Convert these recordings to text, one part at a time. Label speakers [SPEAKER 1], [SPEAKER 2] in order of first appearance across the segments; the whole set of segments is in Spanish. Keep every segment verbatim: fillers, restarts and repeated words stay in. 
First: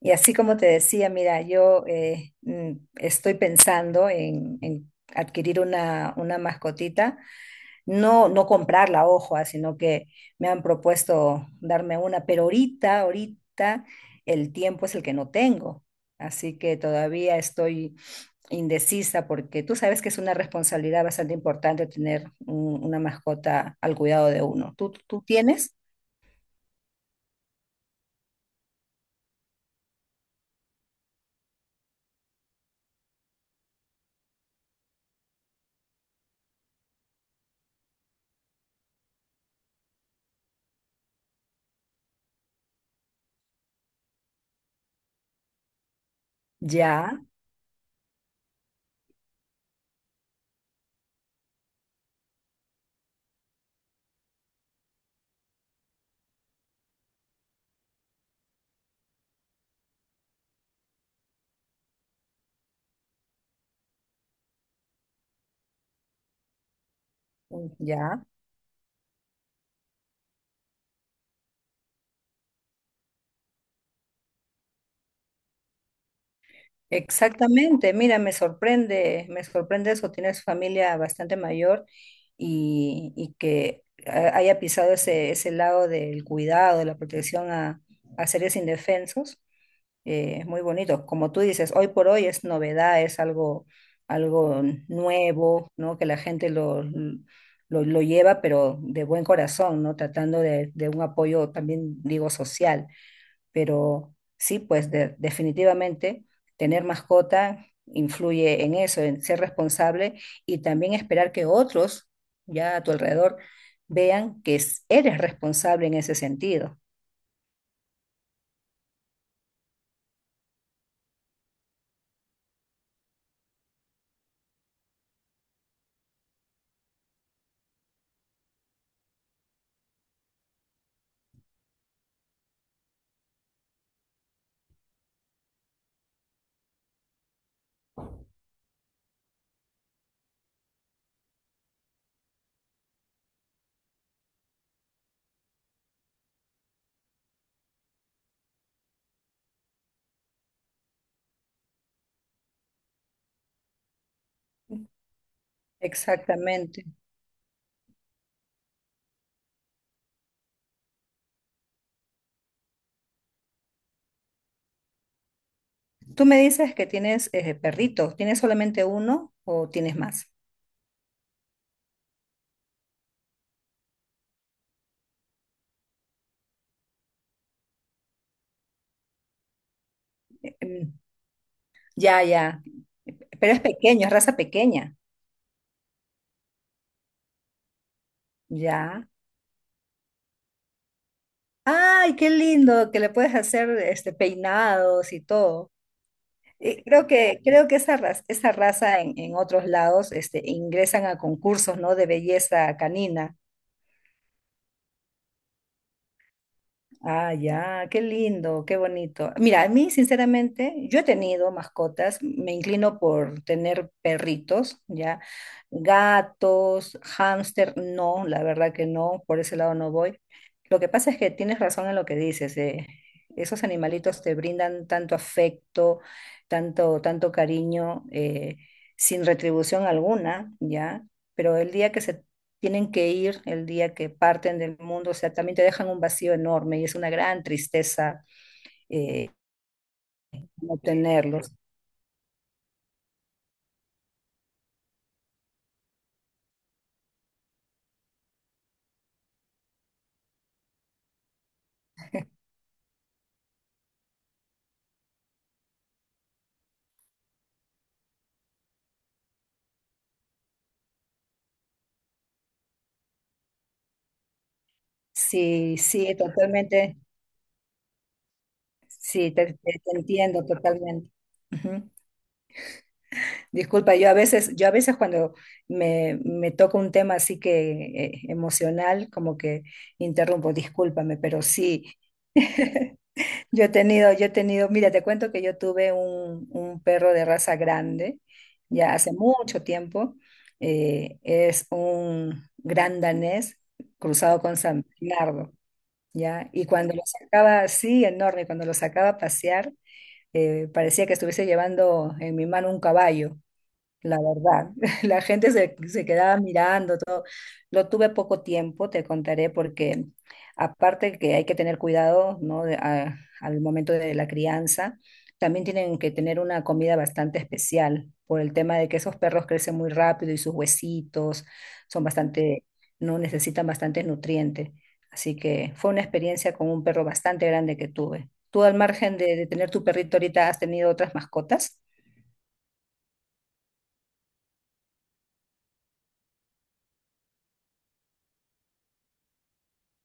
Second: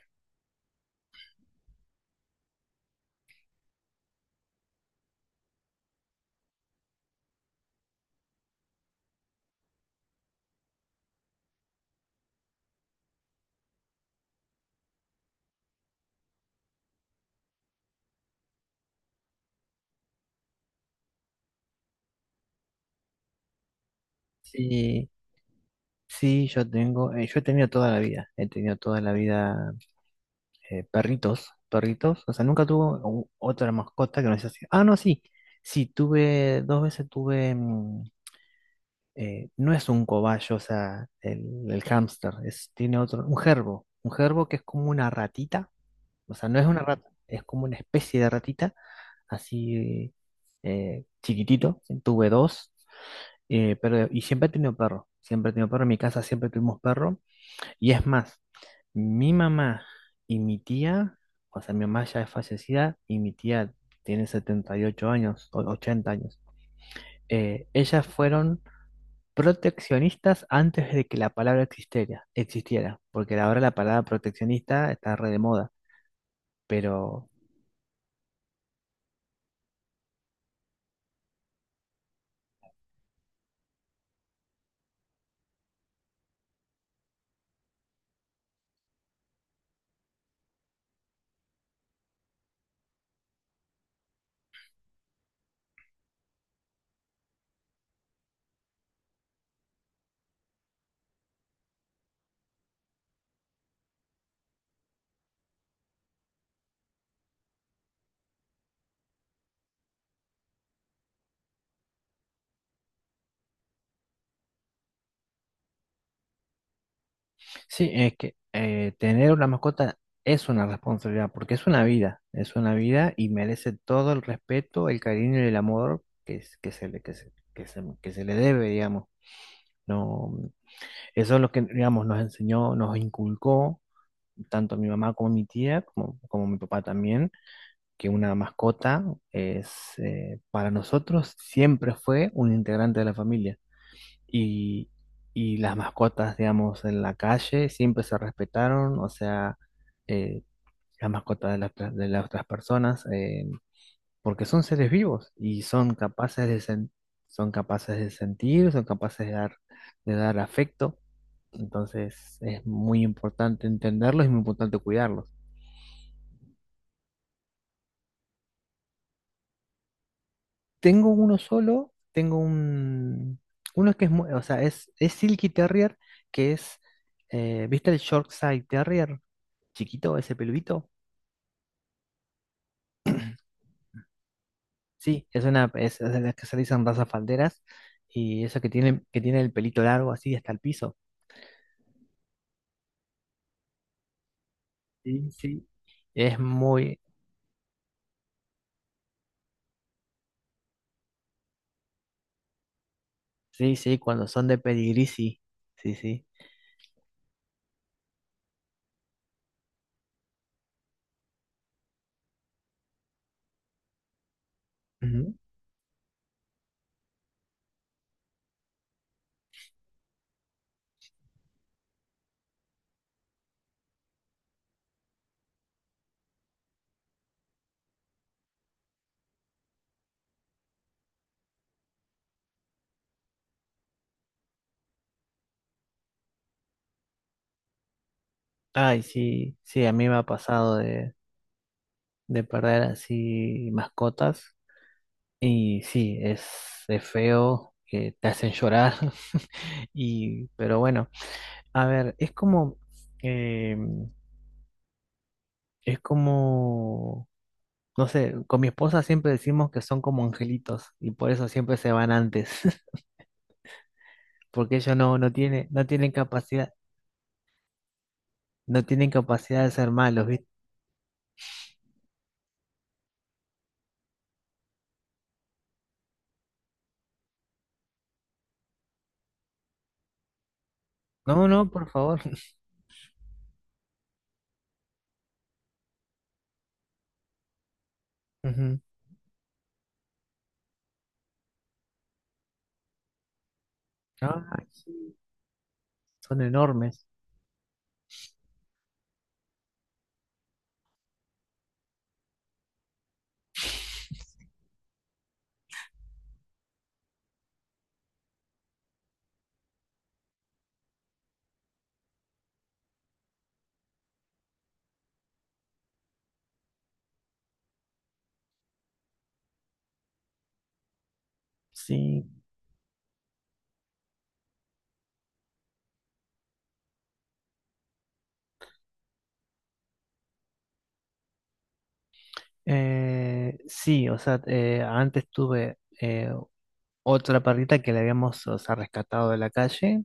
[SPEAKER 1] Y así como te decía, mira, yo eh, mm, estoy pensando en, en adquirir una, una mascotita, no, no comprarla, ojo, ah, sino que me han propuesto darme una, pero ahorita, ahorita el tiempo es el que no tengo, así que todavía estoy indecisa porque tú sabes que es una responsabilidad bastante importante tener un- una mascota al cuidado de uno. ¿Tú,
[SPEAKER 2] Sí,
[SPEAKER 1] tú tienes?
[SPEAKER 2] sí, yo tengo, eh, yo he tenido toda la vida, he tenido toda la vida eh, perritos, perritos, o sea, nunca tuve u- otra mascota que no sea así. Ah, no, sí, sí, tuve, dos veces tuve, mm, eh, no es un cobayo, o sea, el, el hámster, es, tiene otro, un gerbo, un gerbo que es como una ratita, o sea, no es una rata,
[SPEAKER 1] Ya,
[SPEAKER 2] es como una especie de ratita, así eh, chiquitito, tuve dos, eh, pero, y siempre he tenido perro, siempre he tenido perro, en mi casa siempre tuvimos perro. Y es más, mi mamá y mi tía, o sea, mi mamá ya es fallecida y mi tía tiene setenta y ocho años, o ochenta años. Eh, ellas
[SPEAKER 1] ya.
[SPEAKER 2] fueron proteccionistas antes de que la palabra existiera, existiera, porque ahora la palabra proteccionista está re de moda. Pero
[SPEAKER 1] Exactamente, mira, me sorprende, me sorprende eso, tienes familia bastante mayor y, y que ha- haya pisado ese, ese lado del cuidado, de la protección a, a seres indefensos, eh, es muy bonito. Como tú dices, hoy por hoy es novedad, es algo, algo nuevo, ¿no? Que la gente lo, lo, lo lleva, pero de buen corazón, ¿no? Tratando de, de un apoyo también, digo, social, pero sí, pues de- definitivamente tener mascota influye en eso, en ser responsable y también esperar que otros ya a tu alrededor vean que es- eres responsable en ese sentido.
[SPEAKER 2] sí, es que eh, tener una mascota es una responsabilidad, porque es una vida, es una vida y merece todo el respeto, el cariño y el amor que, es- que se le, que se- que se- que se le debe, digamos. No, mm, eso es lo que, digamos, nos enseñó, nos inculcó, tanto mi mamá como mi tía, como, como mi papá también, que una mascota es, eh, para nosotros siempre fue un integrante de la familia. Y, y las mascotas, digamos, en la calle siempre se respetaron, o sea, eh, las mascotas de las, de las otras personas, eh, porque son seres vivos y son capaces de,
[SPEAKER 1] Exactamente.
[SPEAKER 2] sen- son capaces de sentir, son capaces de dar, de dar afecto. Entonces es muy importante entenderlos y muy importante cuidarlos.
[SPEAKER 1] Tú me dices que tienes eh, perritos. ¿Tienes solamente uno o tienes más?
[SPEAKER 2] Tengo uno solo, tengo un... Uno que es, mu- o sea, es, es Silky Terrier, que es, eh, ¿viste el Yorkshire Terrier? Chiquito, ese peludito.
[SPEAKER 1] Mm. Ya, ya. Pero es pequeño, es raza pequeña.
[SPEAKER 2] Sí, es una, es, es de las que se dicen razas falderas y eso que tiene,
[SPEAKER 1] Ya.
[SPEAKER 2] que tiene el pelito largo así hasta el piso.
[SPEAKER 1] Ay, qué lindo que le puedes hacer este peinados y
[SPEAKER 2] Sí, sí.
[SPEAKER 1] todo.
[SPEAKER 2] Es
[SPEAKER 1] Eh,
[SPEAKER 2] muy,
[SPEAKER 1] Creo que, creo que esa raza, esa raza en, en otros lados este, ingresan a concursos, ¿no? De belleza canina.
[SPEAKER 2] sí, sí, cuando son de pedigrí, sí, sí, sí.
[SPEAKER 1] Ah, ya, qué lindo, qué bonito. Mira, a mí, sinceramente, yo he tenido mascotas, me inclino por tener perritos, ya,
[SPEAKER 2] Ujú.
[SPEAKER 1] gatos, hámster, no, la verdad que no, por ese lado no voy. Lo que pasa es que tienes razón en lo que dices, eh, esos animalitos te brindan tanto afecto, tanto, tanto cariño, eh, sin retribución alguna, ya, pero el día que se tienen que ir, el día que parten del mundo, o sea, también te dejan un vacío enorme y es una gran tristeza
[SPEAKER 2] Ay,
[SPEAKER 1] eh,
[SPEAKER 2] sí, sí, a mí me ha pasado
[SPEAKER 1] no
[SPEAKER 2] de,
[SPEAKER 1] tenerlos.
[SPEAKER 2] de perder así mascotas y sí, es, es feo, que te hacen llorar y, pero bueno, a ver, es como, eh, es como, no sé, con mi esposa siempre decimos que son como angelitos y por eso siempre se van antes, porque ellos no, no tienen,
[SPEAKER 1] Sí,
[SPEAKER 2] no tienen
[SPEAKER 1] sí,
[SPEAKER 2] capacidad,
[SPEAKER 1] totalmente,
[SPEAKER 2] no tienen
[SPEAKER 1] sí, te,
[SPEAKER 2] capacidad de
[SPEAKER 1] te-
[SPEAKER 2] ser
[SPEAKER 1] te
[SPEAKER 2] malos,
[SPEAKER 1] entiendo
[SPEAKER 2] ¿viste?
[SPEAKER 1] totalmente. Ujú. Disculpa, yo a veces, yo a veces cuando me, me toca un tema así que eh, emocional, como que interrumpo, discúlpame, pero
[SPEAKER 2] No, no,
[SPEAKER 1] sí.
[SPEAKER 2] por favor.
[SPEAKER 1] Yo he tenido, yo he tenido, mira, te cuento que yo tuve un, un perro de raza grande
[SPEAKER 2] Ujú.
[SPEAKER 1] ya hace mucho tiempo. Eh, es un gran danés cruzado
[SPEAKER 2] Ah,
[SPEAKER 1] con San
[SPEAKER 2] sí,
[SPEAKER 1] Bernardo,
[SPEAKER 2] son
[SPEAKER 1] ¿ya? Y cuando lo
[SPEAKER 2] enormes.
[SPEAKER 1] sacaba así, enorme, cuando lo sacaba a pasear, eh, parecía que estuviese llevando en mi mano un caballo. La verdad, la gente se, se quedaba mirando todo. Lo tuve poco tiempo, te contaré, porque aparte que hay que tener cuidado, ¿no? De- a- al momento de la crianza, también tienen que tener una comida bastante especial por el tema de que esos perros crecen muy rápido y sus huesitos son
[SPEAKER 2] Sí.
[SPEAKER 1] bastante, no necesitan bastantes nutrientes. Así que fue una experiencia con un perro bastante grande que tuve. ¿Tú al margen de, de tener tu perrito ahorita has tenido otras mascotas?
[SPEAKER 2] Eh, sí, o sea, eh, antes tuve eh, otra perrita que la habíamos, o sea, rescatado de la calle.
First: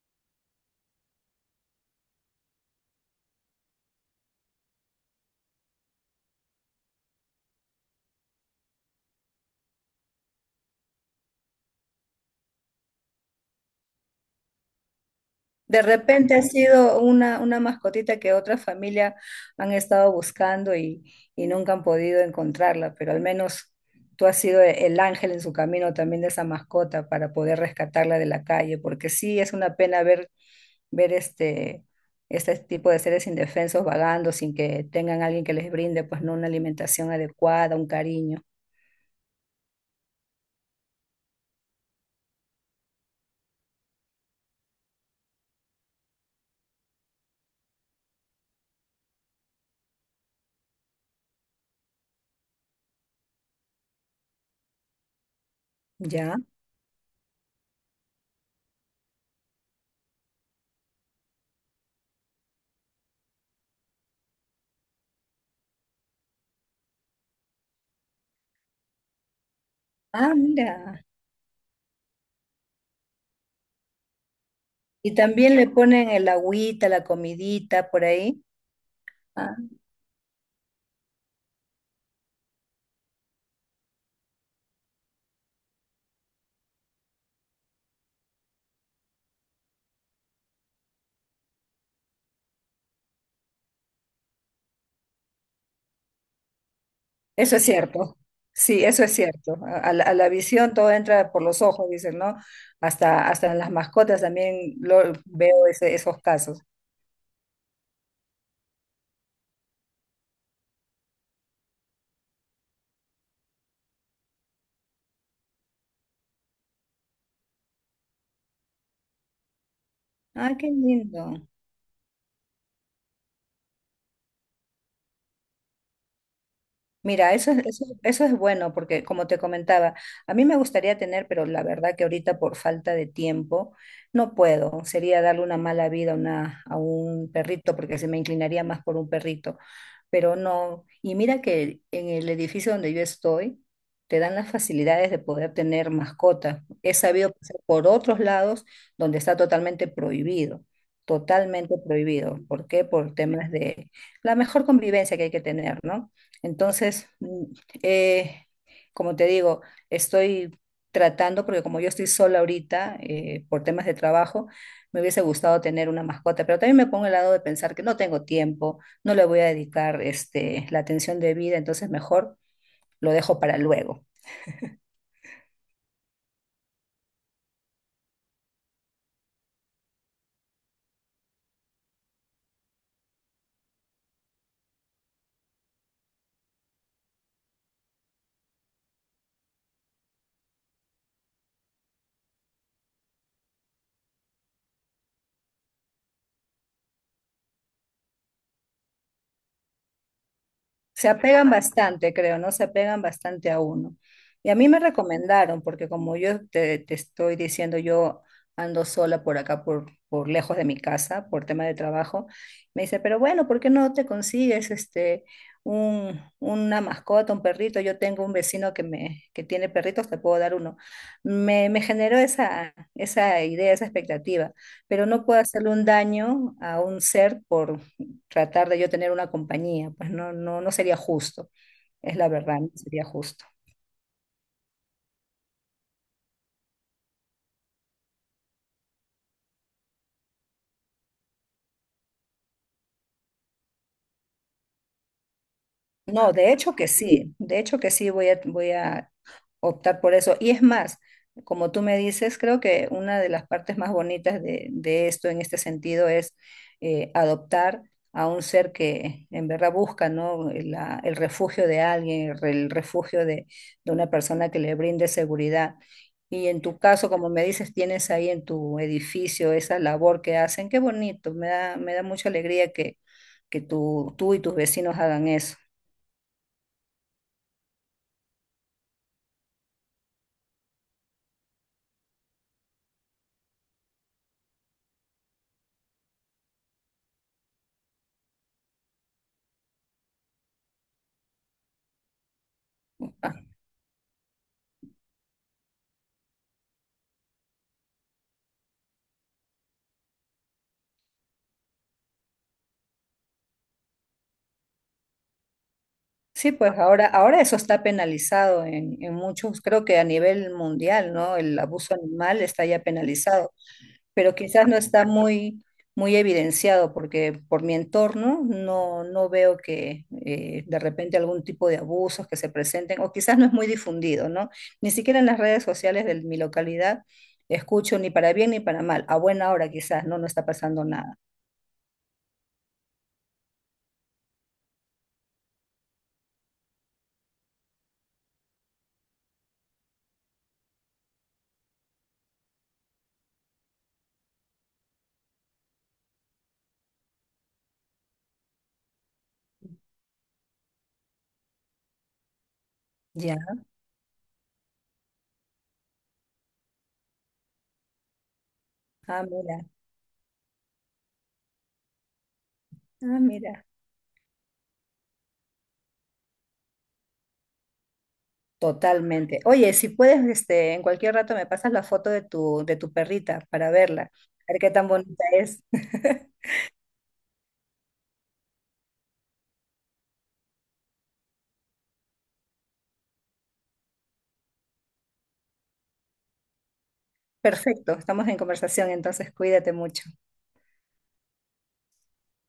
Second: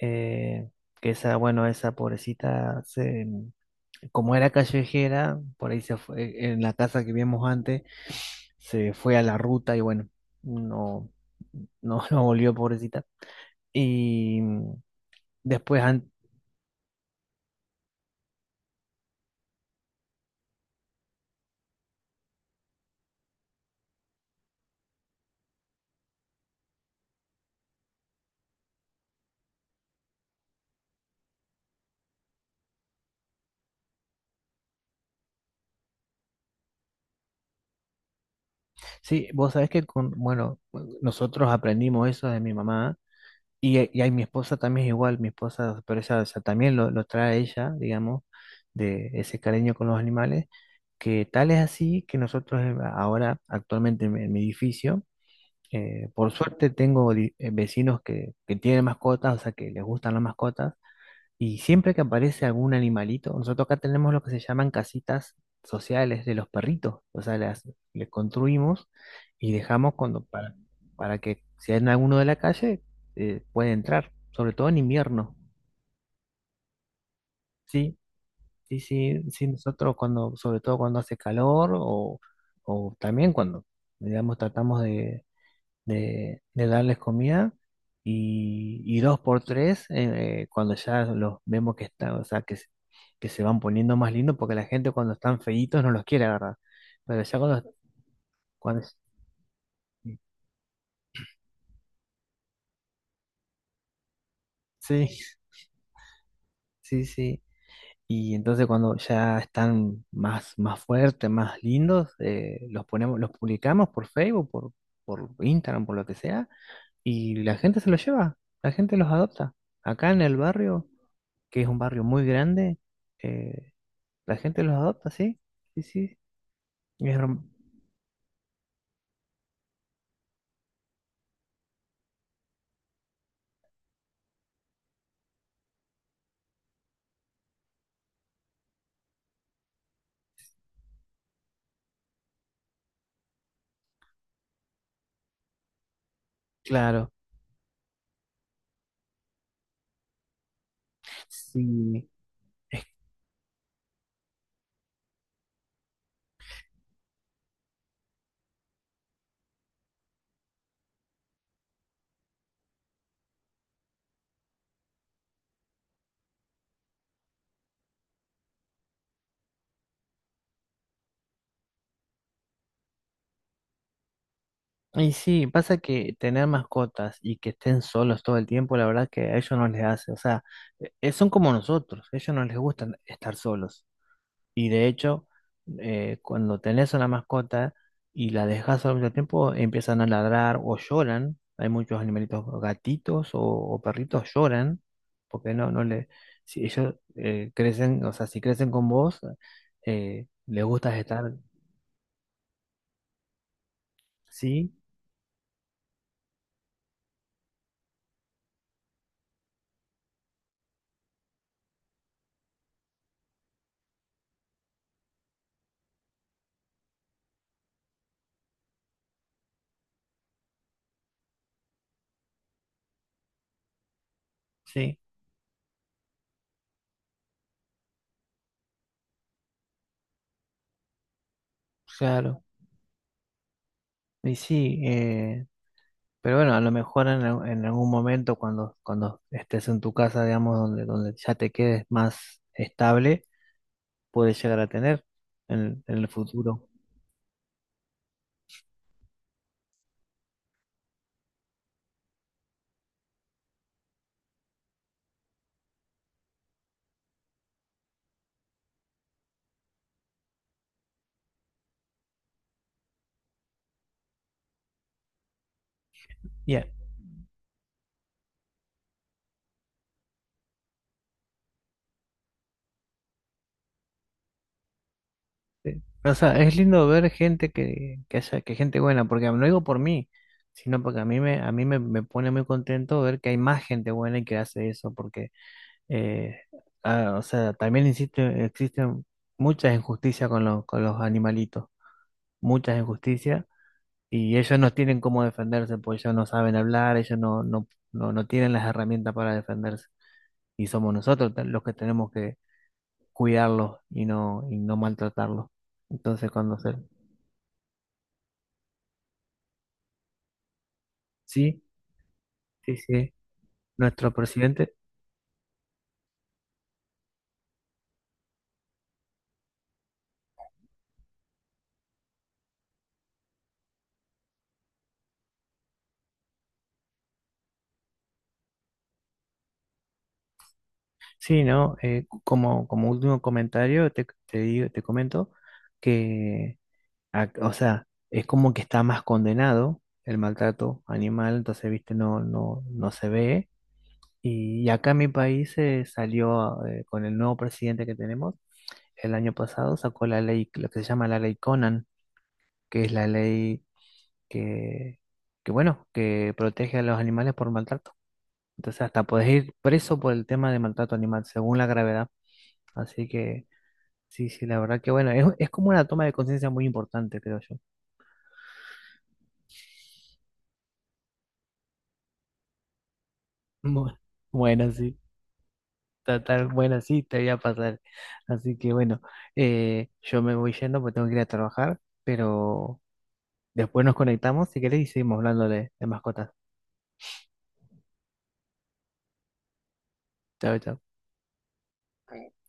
[SPEAKER 2] eh, que esa, bueno, esa pobrecita, se, como era callejera, por ahí se fue, en la casa que vimos antes, se fue a la ruta y bueno, no, no, no volvió, pobrecita. Y después,
[SPEAKER 1] De
[SPEAKER 2] an-
[SPEAKER 1] repente ha sido una, una mascotita que otra familia han estado buscando y, y nunca han podido encontrarla, pero al menos tú has sido e- el ángel en su camino también de esa mascota para poder rescatarla de la calle, porque sí es una pena ver, ver este, este tipo de seres indefensos vagando sin que tengan alguien que les brinde pues no una alimentación adecuada, un cariño,
[SPEAKER 2] sí, vos sabés que con, bueno, nosotros aprendimos eso de mi mamá y, eh, y ahí mi esposa también es igual, mi esposa, pero esa, esa también lo, lo trae ella, digamos, de ese cariño con los animales, que tal es así que nosotros eh, ahora actualmente en, en mi edificio, eh, por
[SPEAKER 1] ¿ya?
[SPEAKER 2] suerte tengo di- eh, vecinos que, que tienen mascotas, o sea, que les gustan las mascotas. Y siempre que aparece algún animalito, nosotros acá tenemos lo que se llaman casitas sociales de los perritos. O sea, las, les construimos y dejamos cuando,
[SPEAKER 1] Ah,
[SPEAKER 2] para,
[SPEAKER 1] mira.
[SPEAKER 2] para que si hay alguno de la calle, eh, puede entrar, sobre todo en
[SPEAKER 1] Y
[SPEAKER 2] invierno.
[SPEAKER 1] también le ponen el agüita, la comidita
[SPEAKER 2] Sí,
[SPEAKER 1] por ahí.
[SPEAKER 2] sí, sí, sí,
[SPEAKER 1] Ah.
[SPEAKER 2] nosotros cuando, sobre todo cuando hace calor o, o también cuando, digamos, tratamos de, de, de darles comida y, y dos por tres eh, eh, cuando ya los vemos que están, o sea, que, se- que se van poniendo más lindos porque la gente cuando están feitos no los quiere agarrar. Pero ya
[SPEAKER 1] Eso es
[SPEAKER 2] cuando,
[SPEAKER 1] cierto,
[SPEAKER 2] cuando
[SPEAKER 1] sí, eso es cierto. A, a la, a la visión todo entra por los ojos, dicen, ¿no? Hasta, hasta en las mascotas también lo,
[SPEAKER 2] sí,
[SPEAKER 1] veo ese- esos casos.
[SPEAKER 2] sí, sí. Y entonces cuando ya están más, más fuertes, más lindos, eh, los ponemos, los publicamos por Facebook, por, por Instagram, por lo que sea, y la gente se los lleva, la gente los adopta. Acá en el
[SPEAKER 1] Ah, qué
[SPEAKER 2] barrio,
[SPEAKER 1] lindo.
[SPEAKER 2] que es un barrio muy grande, eh, la gente los adopta, sí. Sí, sí. Es
[SPEAKER 1] Mira,
[SPEAKER 2] herm-
[SPEAKER 1] eso es, eso, eso es bueno porque, como te comentaba, a mí me gustaría tener, pero la verdad que ahorita por falta de tiempo no puedo. Sería darle una mala vida a, una, a un perrito porque se me inclinaría más por un perrito. Pero no. Y mira que en el edificio donde yo estoy, te dan las facilidades de poder tener mascotas. He
[SPEAKER 2] claro.
[SPEAKER 1] sabido pasar por otros lados donde está totalmente prohibido, totalmente
[SPEAKER 2] Sí.
[SPEAKER 1] prohibido. ¿Por qué? Por temas de la mejor convivencia que hay que tener, ¿no? Entonces, mm, eh, como te digo, estoy tratando, porque como yo estoy sola ahorita, eh, por temas de trabajo, me hubiese gustado tener una mascota, pero también me pongo el lado de pensar que no tengo tiempo, no le voy a dedicar este, la atención debida, entonces mejor lo dejo para luego.
[SPEAKER 2] Y sí, pasa que tener mascotas y que estén solos todo el tiempo, la verdad que a ellos no les hace. O sea, eh, son como nosotros, a ellos no les gusta estar solos. Y de hecho, eh, cuando tenés una mascota y la dejas al mucho tiempo, empiezan a ladrar o lloran. Hay muchos animalitos, gatitos o, o perritos lloran, porque no, no le, si ellos eh, crecen, o sea, si crecen con vos, eh, les gusta
[SPEAKER 1] Se
[SPEAKER 2] estar,
[SPEAKER 1] apegan bastante, creo, ¿no? Se apegan bastante a uno. Y a mí
[SPEAKER 2] sí,
[SPEAKER 1] me recomendaron, porque como yo te, te estoy diciendo, yo ando sola por acá, por, por lejos de mi casa, por tema de trabajo, me dice, pero bueno, ¿por qué no te consigues este, un, una mascota, un perrito? Yo tengo un vecino que, me, que tiene perritos, te puedo dar uno. Me, me generó esa, esa idea, esa expectativa,
[SPEAKER 2] sí,
[SPEAKER 1] pero no puedo hacerle un daño a un ser por tratar de yo tener una compañía, pues no, no, no sería justo, es la
[SPEAKER 2] claro,
[SPEAKER 1] verdad, no sería justo.
[SPEAKER 2] y sí, eh, pero bueno, a lo mejor en, al- en algún momento cuando, cuando estés en tu casa, digamos, donde, donde ya te quedes más estable puede llegar a tener en, en el
[SPEAKER 1] No, de
[SPEAKER 2] futuro.
[SPEAKER 1] hecho que sí, de hecho que sí voy a, voy a optar por eso. Y es más, como tú me dices, creo que una de las partes más bonitas de, de esto en este sentido es eh, adoptar a un ser que en verdad busca, ¿no? La- el refugio de alguien, el, re- el refugio de, de una persona que le brinde seguridad. Y en
[SPEAKER 2] Ya,
[SPEAKER 1] tu caso, como me dices, tienes ahí en tu edificio esa labor que hacen. Qué bonito, me da, me da mucha alegría que, que tú, tú y tus vecinos hagan eso.
[SPEAKER 2] eh, o sea, es lindo ver gente que, que haya, que gente buena, porque no digo por mí, sino porque a mí me, a mí me, me pone muy contento ver que hay más gente buena y que hace eso, porque eh, ah, o sea, también insisto, existen muchas injusticias con los, con los animalitos, muchas injusticias, y ellos no tienen cómo defenderse, porque ellos no saben hablar, ellos no, no, no, no tienen las herramientas para defenderse. Y somos nosotros los que tenemos que, cuidarlos y no, y no maltratarlos. Entonces,
[SPEAKER 1] Sí,
[SPEAKER 2] cuando
[SPEAKER 1] pues
[SPEAKER 2] se...
[SPEAKER 1] ahora, ahora eso está penalizado en, en muchos, creo que a nivel mundial, ¿no? El
[SPEAKER 2] Sí,
[SPEAKER 1] abuso animal está
[SPEAKER 2] sí,
[SPEAKER 1] ya
[SPEAKER 2] sí.
[SPEAKER 1] penalizado,
[SPEAKER 2] Nuestro
[SPEAKER 1] pero quizás
[SPEAKER 2] presidente.
[SPEAKER 1] no está muy, muy evidenciado porque por mi entorno no, no veo que eh, de repente algún tipo de abusos que se presenten o quizás no es muy difundido, ¿no? Ni siquiera en las redes sociales de mi localidad escucho ni para bien ni para mal. A buena hora quizás, ¿no? No está pasando nada.
[SPEAKER 2] Sí, ¿no? Eh, como, como último comentario, te, te digo, te comento que, ac- o sea, es como que está más condenado el maltrato animal, entonces, viste, no, no, no se ve. Y acá en mi país se salió eh, con el nuevo presidente que tenemos el año pasado, sacó la ley, lo que se llama la ley Conan, que es la
[SPEAKER 1] Ya.
[SPEAKER 2] ley que, que bueno, que protege a los animales por maltrato. Entonces hasta
[SPEAKER 1] Ah,
[SPEAKER 2] podés ir
[SPEAKER 1] mira.
[SPEAKER 2] preso por el tema de maltrato animal, según la gravedad. Así
[SPEAKER 1] Ah,
[SPEAKER 2] que
[SPEAKER 1] mira.
[SPEAKER 2] sí, sí, la verdad que bueno, es, es como una toma de conciencia muy importante, creo yo.
[SPEAKER 1] Totalmente. Oye, si puedes, este, en cualquier rato me pasas la foto de tu, de tu perrita para
[SPEAKER 2] Bu-
[SPEAKER 1] verla, a ver
[SPEAKER 2] Bueno,
[SPEAKER 1] qué tan
[SPEAKER 2] sí,
[SPEAKER 1] bonita es.
[SPEAKER 2] ta- bueno, sí, te voy a pasar. Así que bueno, eh, yo me voy yendo porque tengo que ir a trabajar, pero después nos conectamos si querés y seguimos hablando de, de mascotas.
[SPEAKER 1] Perfecto, estamos en conversación, entonces cuídate mucho.
[SPEAKER 2] Chao, chao.